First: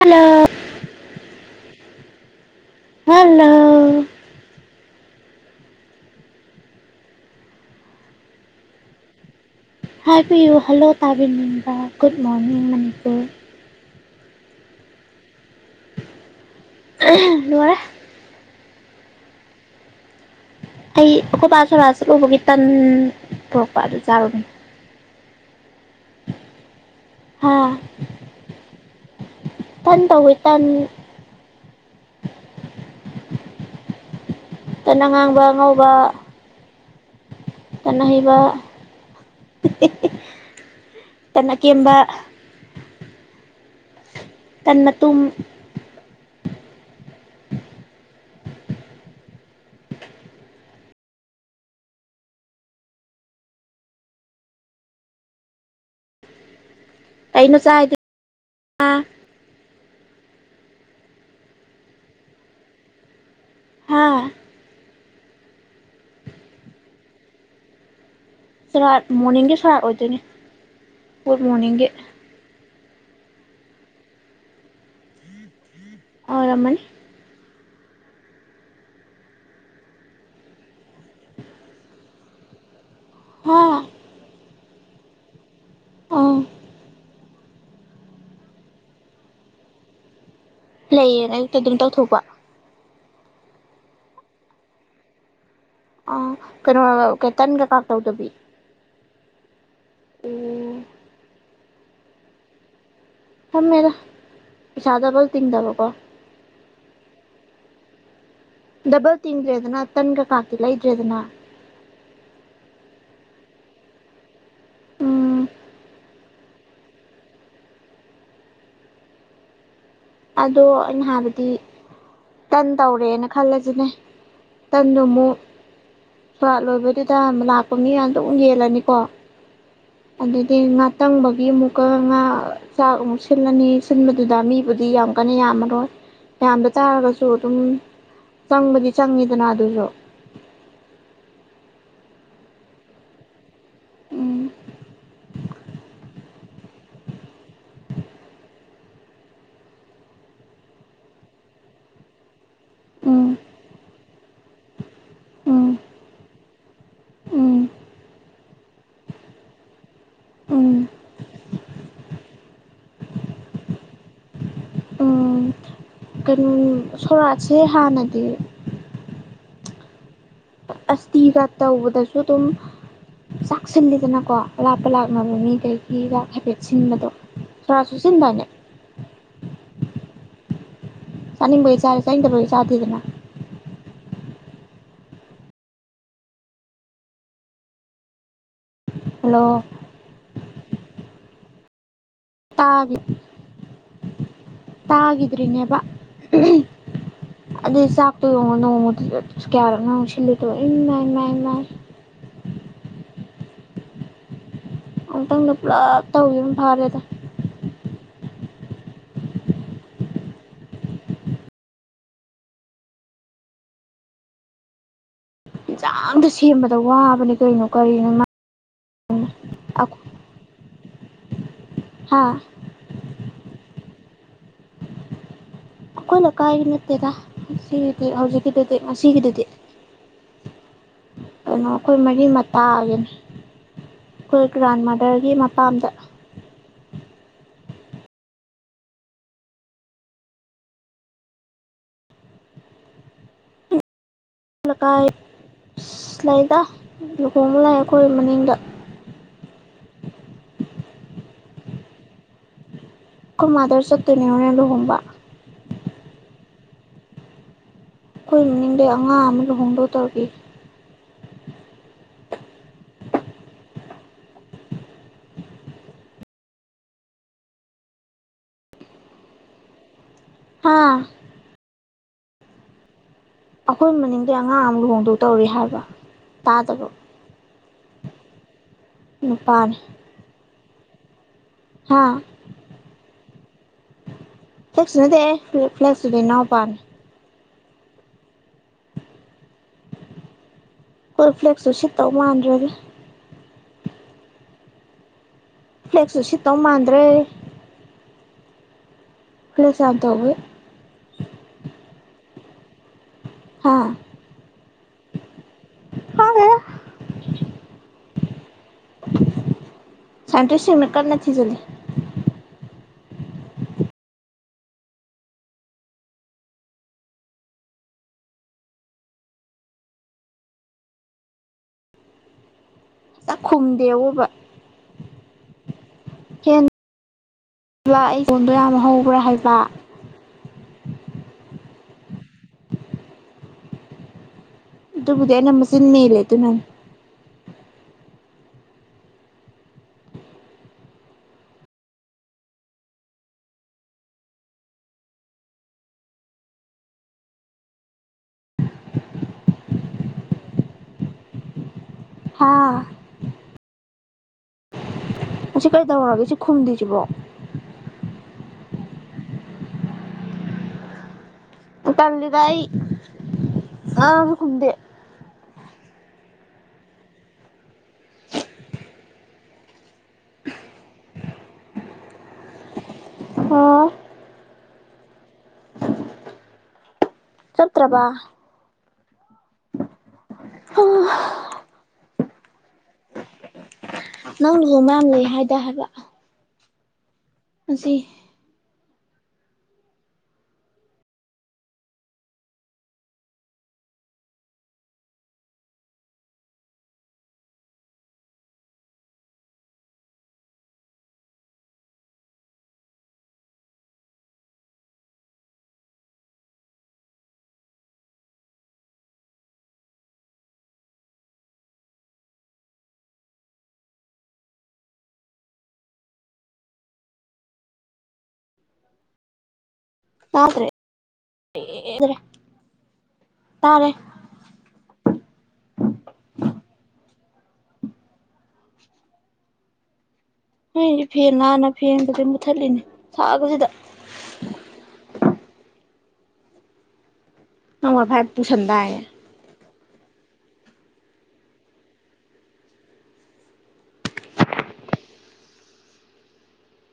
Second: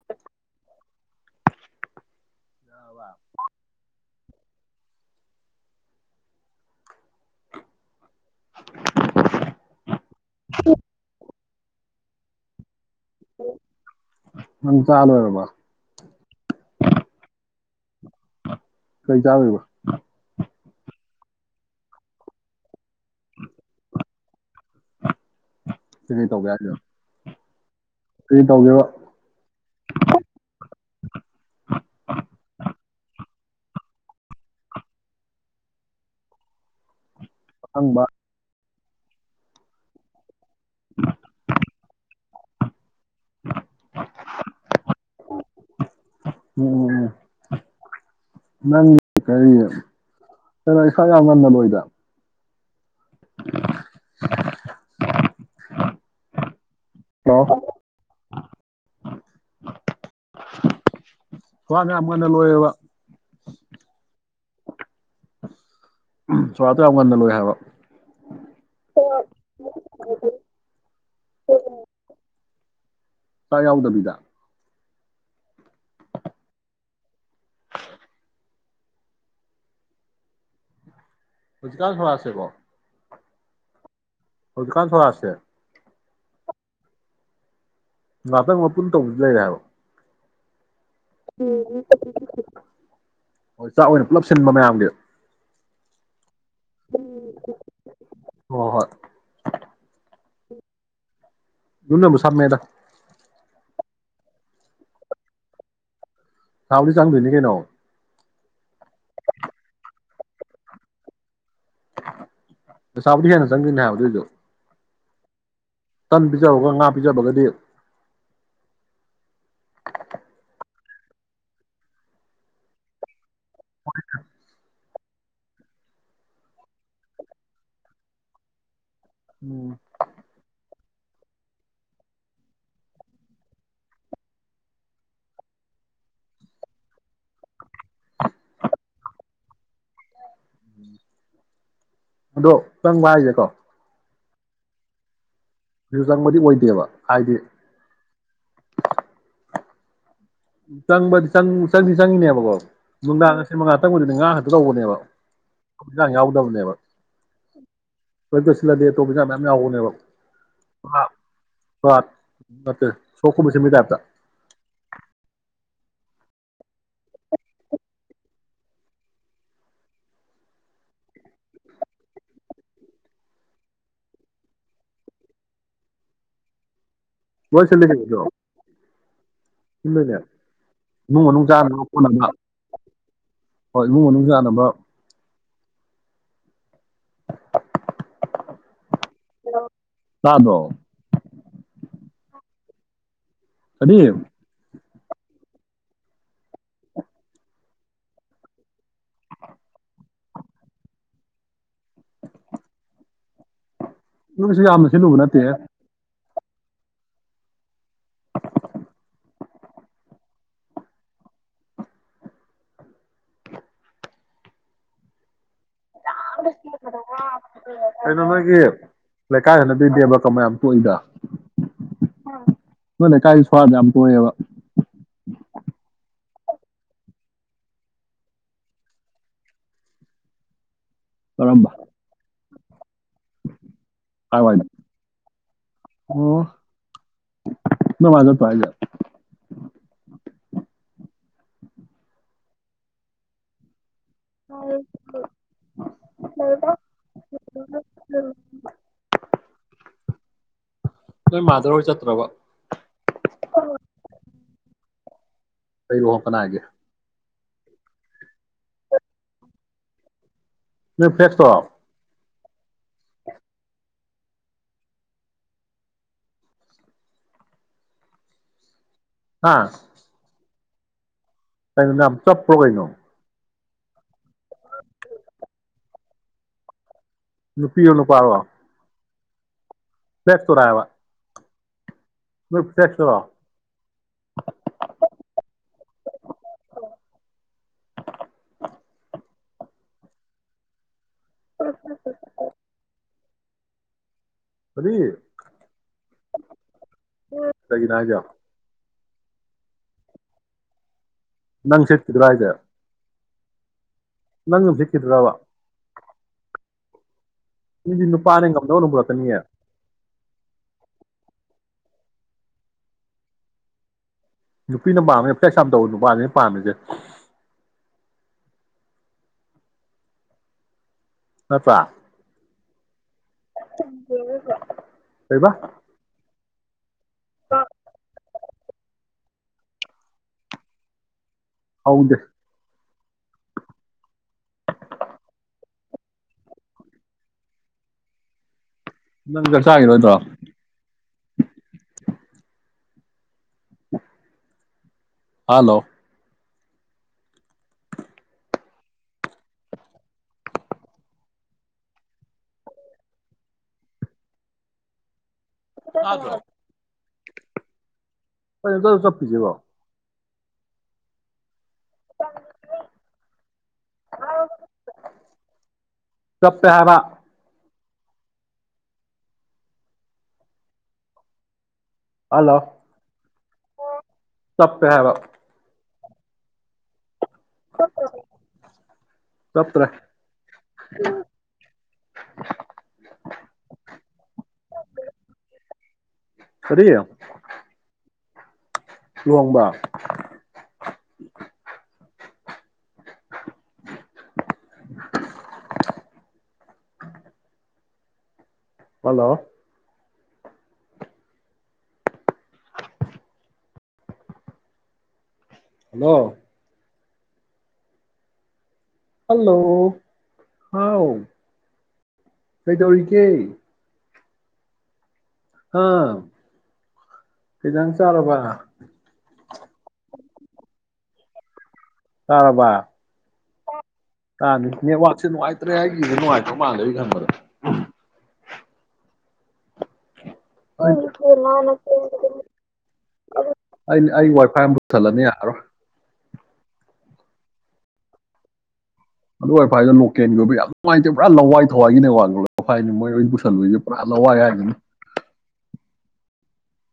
hello hello ꯍꯥꯏꯕꯤꯌꯨ hello ꯇꯥꯕꯤꯅꯤꯡꯕ good morning Manipur ꯅꯪ ꯆꯥꯂꯨ ꯑꯣꯏꯔꯕ ꯅꯔꯦ ꯀꯩ ꯇꯥꯋꯣꯏꯕ ꯑꯩ ꯑꯀꯣꯄꯥ ꯁꯔ ꯆꯂꯨꯕꯒꯤꯈꯤ ꯇꯟ ꯄꯔꯛꯄ ꯑꯗꯨ ꯆꯥꯔꯨꯕꯅꯦ ꯁꯤ ꯀꯩ ꯇꯧꯕ ꯌꯥꯒꯦ ꯍꯥ ꯀꯩ ꯇꯧꯒꯦꯔꯣ ꯊꯟ ꯇꯧꯋ ꯇꯟ ꯀꯅ ꯉꯥꯡꯕ ꯉꯧꯕ ꯀꯅ ꯑꯁꯪꯕ ꯍꯩꯕ ꯇꯅ ꯀꯕ ꯇꯟ ꯃꯇꯨꯝ ꯎꯝ ꯎꯝ ꯅꯪꯒꯤ ꯀꯔꯤ ꯀꯩꯅꯣ ꯏꯁꯥ ꯌꯥꯝ ꯉꯟꯅꯕꯣꯏꯗ [unintelligible] [inaudible] ꯍꯜꯂꯣ ꯀꯩꯅꯣ ꯆꯥꯏꯗꯤ ꯋꯥ ꯉꯃꯅ ꯂꯣꯏꯦꯕ ꯍꯥ ꯁꯣꯔꯇ ꯌꯥꯝ ꯉꯟꯅ ꯂꯣꯏ ꯍꯥꯏꯕ ꯁꯔ ꯃꯣꯔꯅꯤꯡꯒꯤ ꯁꯣꯔꯥꯔ ꯑꯣꯏꯗꯣꯏꯅꯦ ꯒꯨꯗ ꯃꯣꯔꯅꯤꯡꯒꯤ ꯆꯥꯛ ꯌꯥꯎꯗꯕꯤꯗ ꯑ ꯔꯃꯅꯤ ꯍꯖꯤꯀꯥꯟ ꯈꯔꯁꯦꯕꯣ ꯍꯥ ꯑꯣꯗꯨꯀꯥꯟ ꯊꯂꯁꯦ ꯑ ꯉꯥꯛꯇꯪ ꯃꯄꯨꯟ ꯇꯧꯕꯗꯤ ꯂꯩꯔꯦ ꯍꯥꯏꯕ ꯂꯩꯌꯦꯅ ꯑꯌꯨꯛꯇ ꯑꯗꯨꯝ ꯇꯧꯊꯣꯛꯄ ꯍꯣꯏ ꯆꯥꯛ ꯑꯣꯏꯅ ꯄꯨꯜꯂꯞ ꯁꯤꯟꯕ ꯃꯌꯥꯝꯒꯤ ꯑ ꯀꯩꯅꯣꯀꯦꯇꯟ ꯀꯩꯀꯥ ꯇꯧꯗꯕꯤ ꯍꯣꯏ ꯍꯣꯏ ꯎ ꯌꯅꯕꯨꯁꯃꯦꯗ ꯃꯦ ꯆꯥꯗꯕ ꯇꯤꯟꯗꯕ ꯀꯣ ꯊꯥꯗꯤ ꯆꯪꯗꯅꯤ ꯀꯩꯅꯩꯅꯣ ꯗꯕꯜ ꯇꯤꯡ꯭ꯔ ꯑꯗꯨꯅ ꯇꯟꯒ ꯀꯥꯇꯤ ꯂꯩ ꯂꯩꯗ꯭ꯔꯦꯗꯅ ꯆꯥꯕꯗꯤ ꯍꯦꯟꯅ ꯆꯪꯗꯣꯏꯅ ꯍꯥꯏꯕꯗꯨꯏꯗꯣ ꯎꯝ ꯀꯟ ꯄꯤꯖꯕꯒ ꯉꯥ ꯄꯤꯖꯕꯒꯗꯤ ꯑꯗꯣ ꯑ ꯅ ꯍꯥꯏꯕꯗꯤ ꯇꯟ ꯇꯧꯔꯦꯅ ꯈꯜꯂꯁꯤꯅꯦ ꯇꯪꯗꯣ ꯑꯃꯨꯛ ꯁꯨꯔꯥꯠ ꯂꯣꯏꯕꯗꯨꯗ ꯂꯥꯛꯄ ꯃꯤ ꯌꯥꯝꯇ ꯑꯃꯨꯛ ꯌꯦꯜꯂꯅꯤꯀꯣ ꯎꯝ ꯑꯗꯨꯗꯤ ꯉ ꯇꯪꯕꯒꯤ ꯑꯃꯨꯛꯀ ꯉꯥ ꯆꯥꯛ ꯑꯃꯨꯛ ꯁꯤꯜꯂꯅꯤ ꯁꯤꯟꯕꯗꯨꯗ ꯃꯤꯕꯨ ꯗꯤ ꯌꯥꯝ ꯀꯟꯅ ꯌꯥꯝꯃꯔꯣꯏ ꯃꯗ ꯆꯥꯔꯒꯁꯨ ꯑꯗꯨꯝ ꯆꯪꯕꯗꯤ ꯆꯪꯉꯤꯗꯅ ꯑꯗꯨꯁꯨ ꯎꯝ ꯑꯗꯣ ꯆꯪꯕ ꯍꯥꯏꯁꯦꯀꯣ ꯎꯝ ꯌꯨ ꯆꯪꯕꯗꯤ ꯑꯣꯏꯗꯦꯕ ꯍꯥꯏꯗꯤ ꯆꯪꯕꯗꯤ ꯆꯪꯗꯤ ꯆꯪꯉꯤꯅꯦꯕꯀꯣ ꯎꯝ ꯅꯨꯡꯗꯥꯡ ꯉꯁꯤ ꯃꯉꯥ ꯆꯪꯕꯗꯨꯅꯦ ꯉꯥ ꯉꯥꯛꯇ ꯇꯧꯕꯅꯦꯕ ꯎꯝ ꯑ ꯌꯥꯎꯕꯗꯕꯅꯦꯦꯕ ꯎꯝ ꯍꯣꯏ ꯀꯠꯁꯤꯜꯂꯗꯤꯦ ꯑꯇꯣꯞꯄꯤꯆꯥ ꯃꯌꯥꯝ ꯌꯥꯎꯕꯅꯦꯕ ꯎꯝ ꯅꯦ ꯁꯣꯛ ꯀꯁꯦꯃꯤꯗꯥꯞꯇ ꯎꯝ ꯀꯩꯅꯣ ꯁꯣꯔꯥꯠꯁꯦ ꯍꯥꯟꯅꯗꯤ ꯑꯁꯇꯤ ꯂ ꯇ ꯎꯧꯕꯗꯁꯨ ꯑꯗꯨꯝ ꯆꯥꯛꯁꯤꯜꯂꯤꯗꯅꯀꯣ ꯑꯔꯥꯞꯄ ꯂꯥꯛꯅꯕ ꯃꯤ ꯀꯩꯒꯤꯒ ꯍꯥꯏꯐꯦꯠ ꯁꯤꯟꯕꯗꯣ ꯃꯁꯂꯣ ꯁꯣꯔꯥꯠꯁꯨ ꯁꯤꯟꯗꯥꯏꯅꯦ ꯏꯟꯅ ꯅꯨꯡ ꯃꯅꯨꯡ ꯆꯥꯅꯕ ꯆꯥꯅꯤꯡꯕꯒꯤ ꯆꯥꯔꯦ ꯍꯣꯠꯅꯕ ꯆꯥꯅꯤꯡꯗꯕꯒꯤ ꯆꯥꯗꯦꯗꯅ ꯍꯣꯏ ꯏꯃꯨꯡ ꯃꯅꯨꯡ ꯆꯥꯅꯕ ꯍꯂꯣ ꯌꯥꯥꯗꯣ ꯇꯥꯕꯤꯠ ꯑꯗꯤ ꯇꯥꯒꯗꯔꯤꯅꯦꯕ [unintelligible] ꯑꯗꯨꯗꯩ ꯆꯥꯛꯇꯣ ꯌꯦꯣꯡꯉꯣ ꯅꯣꯡꯃꯗꯨꯗ ꯀꯌꯥꯔꯛꯅ ꯁꯤꯜꯂꯦꯗꯣ ꯏ ꯃꯥꯏ ꯃꯥꯏ ꯃꯥꯏ ꯎ ꯁꯤ ꯌꯥꯝ ꯑꯃꯨꯛꯇꯪꯗ ꯄꯨꯂꯞ ꯇꯧꯋ ꯑꯃ ꯐꯥꯔꯦꯗ ꯌꯦꯟꯁꯥꯡꯗ ꯁꯦꯝꯕꯗ ꯋꯥꯕꯅꯦ ꯀꯔꯤꯩꯅꯣ ꯀꯔꯤꯅꯣ ꯃꯥ ꯂꯩꯀꯥꯏꯗ ꯅꯠꯇꯣꯏ ꯗꯦꯕ ꯀꯃ ꯌꯥꯝ ꯇꯣꯛꯏꯗ ꯍꯥ ꯅꯣꯏ ꯂꯩꯀꯥꯏꯒꯤ ꯁ꯭ꯋꯥꯗ ꯌꯥꯝ ꯍꯌꯦꯦꯕ ꯑꯩꯈꯣꯏ ꯂꯩꯀꯥꯏꯒꯤ ꯅꯠꯇꯦꯗ ꯁꯤꯒꯤꯗꯤ ꯍꯧꯖꯤꯛꯀꯤꯗꯨꯗꯤ ꯉꯒꯤꯗꯨꯗꯤ ꯀꯩꯅꯣ ꯀꯔꯝꯕ ꯑꯩꯈꯣꯏ ꯃꯔꯤ ꯃꯇꯥꯒꯤꯅ ꯀꯥꯏ ꯑꯩꯈꯣꯏ ꯋꯥꯏꯗ ꯒ꯭ꯔꯥꯟꯃꯗꯔꯒꯤ ꯃꯄꯥꯝꯗ ꯅ ꯃꯥꯖ ꯄꯥꯥꯏꯖ ꯑꯜꯀꯥꯏ ꯂꯩꯗ ꯂꯨꯍꯣꯡꯕ ꯂꯥꯛꯑ ꯑꯩꯈꯣꯏ ꯃꯅꯤꯡꯗ ꯅꯣꯏ ꯃꯥꯗꯔ ꯆꯠꯇ꯭ꯔꯕ ꯀꯃꯥꯗꯔ ꯆꯠꯇꯅꯦꯅ ꯂꯨꯍꯣꯡꯕ ꯑꯩꯩ ꯋꯥꯍ ꯀꯅꯥꯒꯦ ꯑꯩꯈꯣꯏ ꯃꯅꯤꯡꯗ ꯑꯉꯥꯡ ꯑꯃꯒ ꯍꯣꯡꯗꯣꯛꯇꯔꯤ ꯅ ꯄ꯭ꯂꯦꯁꯇꯣꯔꯞ [inaudible] ꯑꯥ ꯍꯥꯥ ꯇꯥꯏꯩꯅ ꯅ ꯌꯥꯝ ꯆꯞ ꯄ꯭ꯔꯣꯒꯩꯩꯅꯣ ꯑꯩꯈꯣꯏ ꯃꯅꯤꯡꯗꯤ ꯑꯉꯥꯡ ꯑꯃ ꯂꯨꯍꯣꯡꯗꯣꯛ ꯇꯧꯔꯤ ꯍꯥꯏꯕ ꯇꯥꯗꯕ ꯅꯨꯄꯤ ꯑꯣ ꯅꯨꯄꯥꯔꯋꯥ ꯎ ꯄꯔ ꯐꯦꯁ ꯇꯔꯑꯕ ꯍꯥꯥ ꯊꯁꯨ ꯅꯗ ꯄ꯭ꯂꯁꯕꯤꯩꯅꯣ ꯄꯥꯟ ꯀꯜ ꯐ꯭ꯂꯦꯛꯁꯁꯨ ꯁꯤꯠꯇꯧ ꯃꯥꯟꯗ꯭ꯔꯒꯦ ꯑꯗꯨꯗꯤ ꯐ꯭ꯂꯦꯛꯁꯁꯨ ꯁꯤꯠꯇ ꯃꯥꯗ꯭ꯔꯦ ꯀꯩꯒꯤꯅꯣ ꯍꯥꯏꯁꯦ ꯈꯂ ꯆꯕ ꯇꯋꯦ ꯪ ꯁꯦꯠꯈꯤꯗ꯭ꯔ ꯍꯥꯏꯁꯦ ꯍꯥꯥ ꯅꯪ ꯖꯤꯀꯤꯗ꯭ꯔꯕ ꯐꯗꯦ ꯃꯤꯗꯤ ꯅꯨꯄꯥꯅꯦ ꯉꯝꯗꯧꯅ ꯄꯨꯔꯛꯀꯅꯤꯌꯦ ꯁꯥꯏꯟꯇꯤꯁꯁꯤꯡꯃꯦ ꯀꯔꯅ ꯆꯂ ꯅꯨꯄꯤꯅ ꯄꯥꯝꯃꯦ ꯑꯦ ꯄ꯭ꯂꯥꯏꯁꯥꯝ ꯇꯧꯕ ꯅꯨꯄꯥꯅꯤꯅ ꯄꯥꯝꯃꯤꯁꯦ ꯍꯥꯄ ꯁꯛ ꯈꯨꯝꯗꯦꯕꯣꯕ ꯑꯣꯏꯣꯏꯕ ꯑꯩꯉꯣꯟꯗꯣ ꯌꯥꯝ ꯍꯧꯕ꯭ꯔꯥ ꯍꯥꯏꯕ ꯍꯥꯎꯗ ꯑꯗꯨꯕꯨꯗ ꯅ ꯃ ꯁꯤꯃꯤ ꯏ ꯂꯩꯦ ꯑꯗꯨ ꯅ ꯅꯪ ꯆꯔ ꯆꯒꯤꯔꯣꯠꯇ꯭ꯔ [inaudible] ꯍꯂꯣ ꯍꯥꯥ ꯁꯤ ꯀꯔꯤ ꯇꯧꯔꯒꯦ ꯁꯤ ꯈꯨꯝꯗꯣꯏꯁꯤꯕꯣ ꯍ ꯀ ꯆꯠꯄꯤꯁꯤꯕꯣ ꯇꯂꯗꯏ ꯑ ꯈꯨꯝꯗꯦ ꯁꯞꯇ ꯍꯥꯏꯔ ꯍꯜꯂꯣ ꯍ ꯇꯞꯄꯦ ꯍꯥꯏꯕ ꯆꯠꯇ꯭ꯔꯕ ꯆꯄ꯭ꯔ ꯅꯪ ꯂꯨꯍꯣꯡꯕꯌꯥꯝ ꯂꯩ ꯍꯥꯏꯗ ꯍꯥꯏꯕ ꯐꯔꯤ ꯑꯁꯤ ꯂꯨꯍꯣꯡꯕ [inaudible] ꯍꯜꯂꯣ ꯍꯜꯂꯣ ꯍꯜꯂꯣ ꯍꯥꯎ ꯀꯩꯗꯧꯔꯤꯒꯦ ꯑꯥ ꯀꯖꯪ ꯆꯔꯣꯕ ꯃꯥꯗ꯭ꯔꯦ ꯀꯔꯔꯕ ꯇꯥꯔꯦ ꯇꯅꯤ ꯅꯦꯠꯋꯥꯛꯁꯦ ꯅꯨꯡꯉꯥꯏꯇ꯭ꯔꯦ ꯑꯩꯒꯤꯁ ꯅꯨꯡꯉꯥꯏꯇ꯭ꯔ ꯃꯜꯗꯒꯤ ꯈꯟꯕꯗ ꯑꯩꯁꯦ ꯐꯦꯟ ꯂꯥꯟꯅ ꯐꯦꯟꯒꯁꯦ ꯃꯨꯠꯊꯠꯂꯤꯅꯦ ꯁꯥꯕꯁꯤꯗ ꯑꯩ ꯋꯥꯏꯐꯥꯏ ꯑꯃ ꯄꯨꯁꯜꯂꯅꯤ ꯌꯥꯔꯣꯏ ꯑꯉ ꯐꯥꯏ ꯄꯨꯁꯟꯗꯑꯦ ꯑꯗꯨꯣꯏꯐꯥꯏꯗꯣ ꯂꯣꯀꯦꯜꯒꯤꯕ ꯌꯥꯝ ꯉꯥꯏꯇꯦ ꯄꯨꯔꯥ ꯂꯋꯥꯏ ꯊꯋꯥꯏꯒꯤꯅꯦ ꯋꯥ ꯍꯥꯏꯅꯤ ꯃꯣꯏ ꯑꯣꯏꯅ ꯄꯨꯁꯤꯜꯂꯣꯏꯁꯦ ꯄꯨꯔꯥ ꯂꯋꯥꯏ ꯍꯥꯏ [inaudible]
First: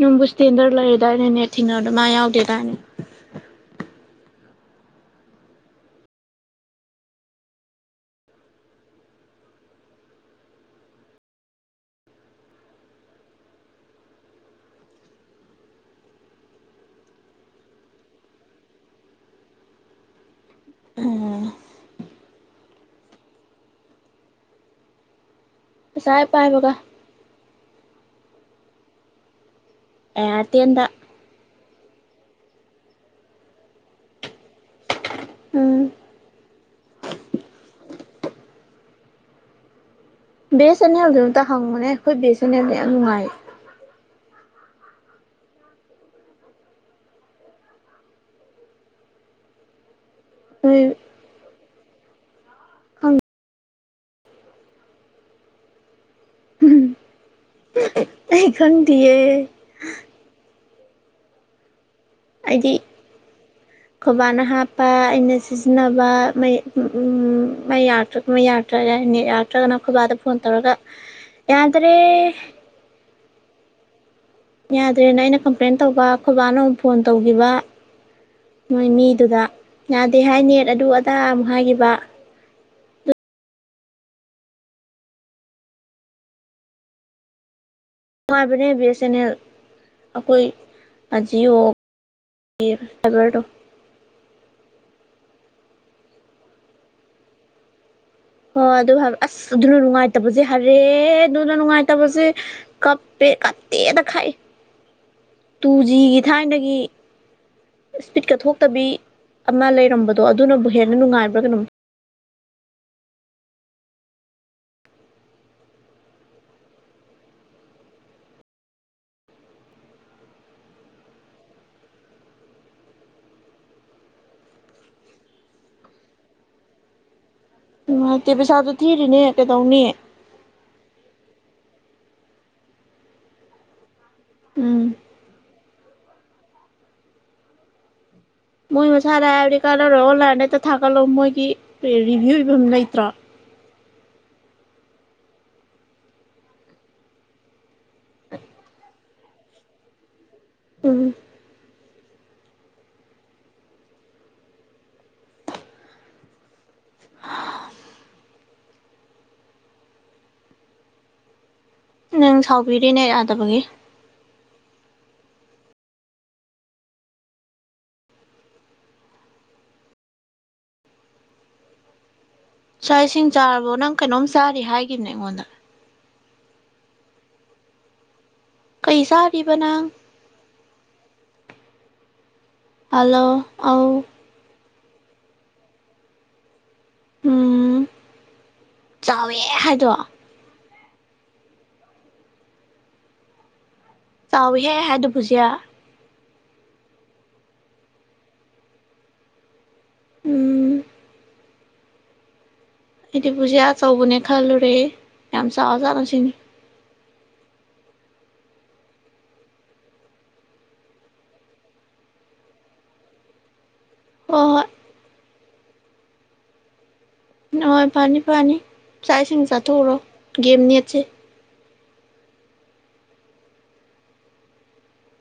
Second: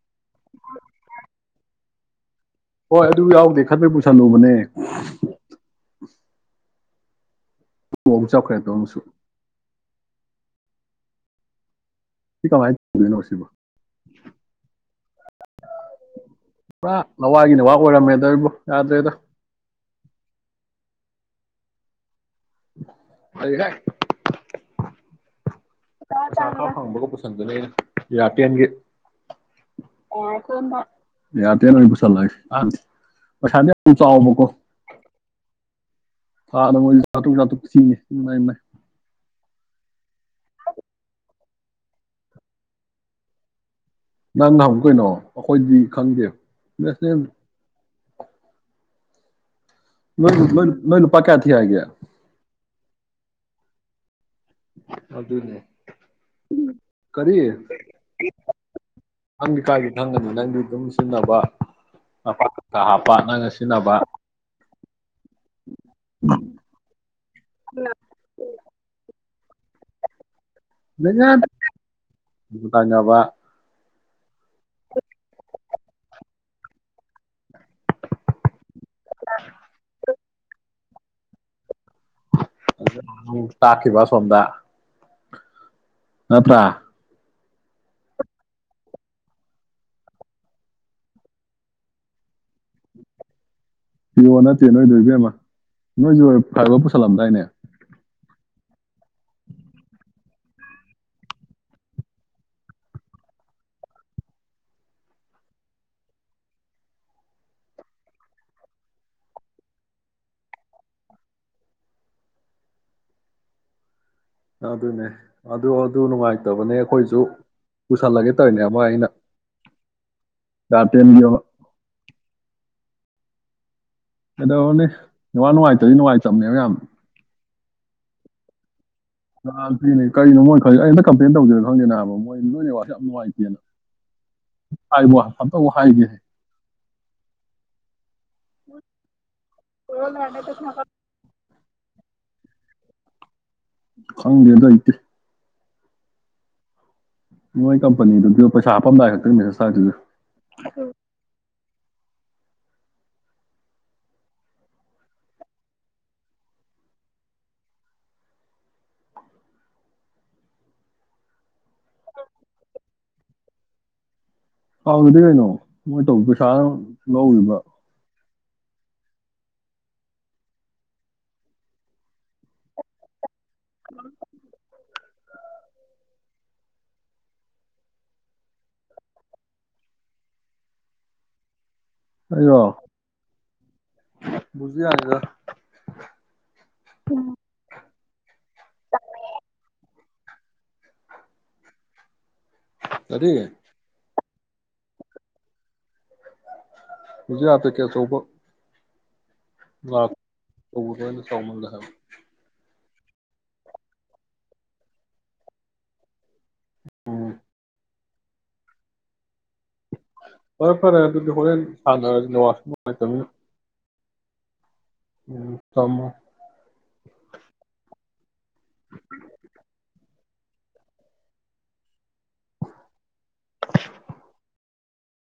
ꯅꯅꯨꯡꯕꯨ ꯁ꯭ꯇꯦꯟꯗꯔ ꯂꯩꯔꯦꯗꯥꯏꯩꯅꯅꯦꯠ ꯊꯤꯡꯅꯕꯗ ꯃꯥ ꯌꯥꯎꯗꯦ ꯍꯣꯏ ꯑꯗꯨ ꯌꯥꯎꯗꯦ ꯈꯟꯕꯩ ꯄꯨꯁꯜꯂꯨꯕꯅꯦ ꯅ ꯑꯃꯨꯛ ꯆꯥꯎꯈ꯭ꯔꯦꯗꯣꯨ ꯁꯤ ꯀꯃꯥꯏꯅ ꯇꯧꯗꯣꯏꯅꯣ ꯁꯤꯕ ꯄꯨꯔꯥ ꯂꯋꯥꯏꯒꯤ ꯅꯋꯥ ꯑꯣꯏꯔꯝꯃꯦꯗꯕꯨ ꯌꯥꯗ꯭ꯔꯦꯗ ꯎꯝ ꯑꯥꯏ ꯄꯩꯁꯥ ꯍꯦꯛ ꯄꯥꯏꯕꯒ ꯐꯪꯕꯒ ꯄꯨꯁꯟꯗꯨꯅꯦ ꯑꯩꯅ ꯌꯥꯥꯇꯟꯒꯤ ꯀꯣꯟ ꯑꯦꯌꯥꯔꯇꯦꯜꯗ ꯏ ꯂ ꯆꯠꯂ ꯄꯩꯁꯥꯗꯤ ꯑꯃꯨ ꯆꯥꯎꯕꯀꯣ ꯎꯝ ꯊꯥꯗ ꯃꯣꯏꯁꯨ ꯆꯥ꯭ꯔꯣꯛꯛ ꯆꯥꯇ꯭ꯔꯣꯛ ꯊꯤꯅꯤ ꯏꯃꯥꯏ ꯏꯃꯥꯏ ꯕꯦꯁ ꯑꯅꯦ ꯍꯧꯖꯤꯛ ꯑꯃꯨꯛꯇ ꯍꯪꯕꯅꯦ ꯑꯩꯈꯣꯏ ꯕꯦꯁ ꯑꯅꯦꯕꯅꯦ ꯌꯥꯝ ꯅꯨꯡꯉꯥꯏ ꯅꯪ ꯅ ꯍꯪ ꯀꯩꯅꯣ ꯑꯩꯈꯣꯏꯗꯤ ꯈꯪꯗꯦꯁꯅꯦ ꯅꯣꯏꯣꯏ ꯅꯣꯏ ꯅꯣꯏꯅ ꯄꯀꯥ ꯊꯤ ꯍꯥꯏꯒꯦ ꯈꯪ ꯑꯗꯨ ꯑꯗꯨꯅꯦ ꯀꯔꯤ ꯑꯩ ꯈꯪꯗꯤꯌꯦ ꯈꯪꯗꯤꯦ ꯀꯥꯏꯒꯤꯦ ꯈꯪꯒꯅꯤ ꯅꯪꯗꯤ ꯑꯗꯨꯝ ꯑꯩꯗꯤ ꯁꯤꯖꯤꯟꯅꯕꯀꯥ ꯍꯥꯞꯄ ꯅꯪꯒ ꯁꯤꯖꯤꯟꯅꯕ ꯈꯣꯏꯕꯥꯅ ꯍꯥꯞꯄ ꯑꯩꯅ ꯁꯤꯖꯤꯟꯅꯕ ꯃꯩ ꯃꯩ ꯌꯥꯛꯇ꯭ꯔꯒ ꯃꯩ ꯌꯥꯛꯇ꯭ꯔꯒ ꯅꯠ ꯌꯥ ꯅꯠꯇ꯭ꯔꯒꯅꯈꯣꯏꯕꯥꯗ ꯐꯣꯟ ꯇꯧꯔꯒ ꯌꯥꯗ꯭ꯔꯦ ꯇꯥꯏꯅꯕ ꯌꯥꯗ꯭ꯔꯦꯅ ꯑꯩꯅ ꯀꯝꯄ꯭ꯂꯦꯟ ꯇꯧꯕ ꯑꯩꯈꯣꯏꯕꯥꯅ ꯑꯃꯨꯛ ꯐꯣꯟ ꯇꯧꯈꯤꯕ ꯃꯣꯏ ꯃꯤꯗꯨꯗ ꯌꯥꯗꯦ ꯍꯥꯏꯅꯦ ꯑꯗꯨ ꯑꯗꯥ ꯑꯃꯨꯛ ꯍꯥꯏꯈꯤꯕ ꯇꯥꯀꯤꯕ ꯁꯗ ꯑ ꯄ꯭ꯔꯥ ꯅꯨꯡꯉꯥꯏꯕꯅꯦ ꯕꯤ ꯑꯦꯁ ꯑꯦꯟ ꯑꯦꯜ ꯑꯩꯈꯣꯏ ꯖꯤꯌꯑꯣ ꯗ ꯅꯒꯔꯗꯣ ꯄꯤꯌꯣ ꯅꯠꯇꯦ ꯅꯣꯏꯗꯣ ꯏꯕꯦꯝꯃ ꯅꯣꯏꯁꯨ ꯐꯔꯕ ꯄꯨꯁꯜꯂꯝꯗꯥꯏꯅꯦ ꯍꯣꯏ ꯑꯗꯨ ꯑꯁ ꯑꯗꯨꯅ ꯅꯨꯡꯉꯥꯏꯇꯕꯁꯦ ꯍꯔꯦ ꯑꯗꯨꯅ ꯅꯨꯡꯉꯥꯏꯇꯕꯁꯦ ꯀꯞꯄ ꯀꯠꯇꯦꯗ ꯈꯥꯏ [inaudible] ꯇꯨ ꯖꯤꯒꯤ ꯊꯥꯏꯅꯗꯒꯤ ꯏꯁꯄꯤꯠꯀ ꯊꯣꯛꯇꯕꯤ ꯑꯃ ꯂꯩꯔꯝꯕꯗꯣ ꯑꯗꯨꯅꯕꯨ ꯍꯦꯟꯅ ꯅꯨꯡꯉꯥꯏꯕ꯭ꯔꯥ ꯀꯩꯅꯣ [inaudible] ꯑꯗꯨꯅꯦ ꯑꯗꯨ ꯑꯗꯨ ꯅꯨꯡꯉꯥꯏꯇꯕꯅꯦ ꯑꯩꯈꯣꯏꯁꯨ ꯄꯨꯁꯜꯂꯒꯦ ꯇꯧꯔꯤꯅꯦ ꯑꯃ ꯑꯩꯅ ꯆꯥꯔꯇꯦꯝꯦꯝꯕꯤꯣ ꯀꯩꯗꯧꯔꯅꯤ ꯅꯨꯋꯥ ꯅꯨꯡꯉꯥꯏꯇꯗꯤ ꯅꯨꯡꯉꯥꯏꯇꯕꯅꯦꯕ ꯌꯥꯝꯌꯥꯝ [inaudible] ꯀꯩꯗꯧꯅꯤ ꯅꯦꯠꯋꯥꯛꯅꯦꯅ ꯀꯔꯤꯅꯣ ꯃꯣꯏ ꯈꯜꯂꯤꯗꯣ ꯑꯩ ꯍꯟꯗꯛ ꯀꯝꯄ꯭ꯂꯦꯟ ꯇꯧꯖꯤꯔꯥ ꯈꯪꯗꯦꯅꯕ ꯍꯥꯏꯕ ꯃꯣꯏ ꯅꯣꯏꯅꯦ ꯌꯥꯝ ꯅꯨꯡꯉꯥꯏꯇꯦꯅ ꯎꯝ ꯍꯥꯏꯕ ꯍꯟꯗꯛꯃꯨꯛ ꯍꯥꯏꯖꯤ ꯃꯣꯏ ꯃꯁꯥꯗ ꯍꯥꯏꯕꯗꯤ ꯀꯥꯟꯅꯔꯣꯏ ꯑꯣꯟ ꯂꯥꯏꯟꯗ ꯍꯦꯛꯇ ꯊꯥꯒꯠꯂꯣ ꯃꯣꯏꯒꯤ ꯔꯤꯕꯤ꯭ꯌꯨ ꯏꯕꯝ ꯂꯩꯇ꯭ꯔꯥ ꯈꯪꯗꯦ ꯂꯩꯇꯦ ꯃꯣꯏ ꯀꯝꯄꯅꯤꯗꯨꯖꯨ ꯄꯩꯁꯥ ꯍꯥꯞꯄꯝꯗꯥꯏ ꯈꯛꯇꯪ ꯃꯦꯁꯦꯁ ꯊꯔꯛꯇꯣꯏꯗꯨꯖꯨ ꯎꯝ ꯅꯪ ꯁꯥꯎꯕꯤꯔꯦꯅꯦ ꯅꯦꯠ ꯌꯥꯗꯕꯒꯤ ꯁꯥꯎꯗ꯭ꯔꯗꯤ ꯀꯩꯅꯣ ꯃꯣꯏ ꯇꯧꯕ ꯄꯩꯁꯥꯅ ꯃꯔꯣꯜ ꯑꯃ ꯂꯧꯔꯤꯕ ꯆꯥꯛ ꯏꯁꯤꯡ ꯆꯥꯔꯕꯣ ꯅꯪ ꯀꯩꯅꯣꯝ ꯆꯥꯔꯤ ꯍꯥꯏꯈꯤꯕꯅꯦ ꯑꯩꯉꯣꯟꯗ ꯀꯩ ꯆꯥꯔꯤꯕ ꯅꯪ ꯑꯩꯔꯣ ꯍꯥꯂꯣ ꯑꯧ ꯕꯨꯖꯤꯌꯥꯅꯤꯗ ꯎꯝ ꯆꯥꯎꯋꯦ ꯍꯥꯏꯗꯣ ꯀꯔꯤ ꯆꯥꯎ ꯋꯤꯍꯦ ꯍꯥꯏꯗꯨ ꯕꯨꯖꯤꯌꯥ ꯕꯨꯖꯤꯌꯥ ꯄꯦꯛꯀꯦꯠ ꯑꯆꯧꯕ ꯎꯝ ꯇꯧꯕꯗꯣ ꯆꯥꯎꯃꯜꯂꯦ ꯍꯥꯏꯕ ꯑꯩꯗꯤ ꯄꯨꯕꯨꯖꯤ ꯑꯆꯧꯕꯅꯦ ꯈꯜꯂꯨꯔꯦ ꯌꯥꯝ ꯆꯥꯎꯖꯥꯠꯂꯥ ꯁꯤꯅꯤ ꯎꯝ ꯐꯔꯦ ꯐꯔꯦ ꯑꯗꯨꯗꯤ ꯍꯣꯔꯦꯜ ꯁꯥꯟꯅꯔꯖꯤ ꯅꯦꯠꯋꯥꯛꯁꯨ ꯅꯨꯡꯉꯥꯏꯇꯕꯅꯤꯅ ꯍꯣꯏ ꯍꯣꯏ ꯎꯝ ꯊꯝꯃꯣ ꯍꯣꯏ ꯐꯅꯤ ꯐꯅꯤ ꯆꯥꯛ ꯏꯁꯤꯡ ꯆꯥꯊꯣꯛꯎꯔꯣ ꯒꯦꯝ ꯅꯦꯠꯁꯦ [inaudible]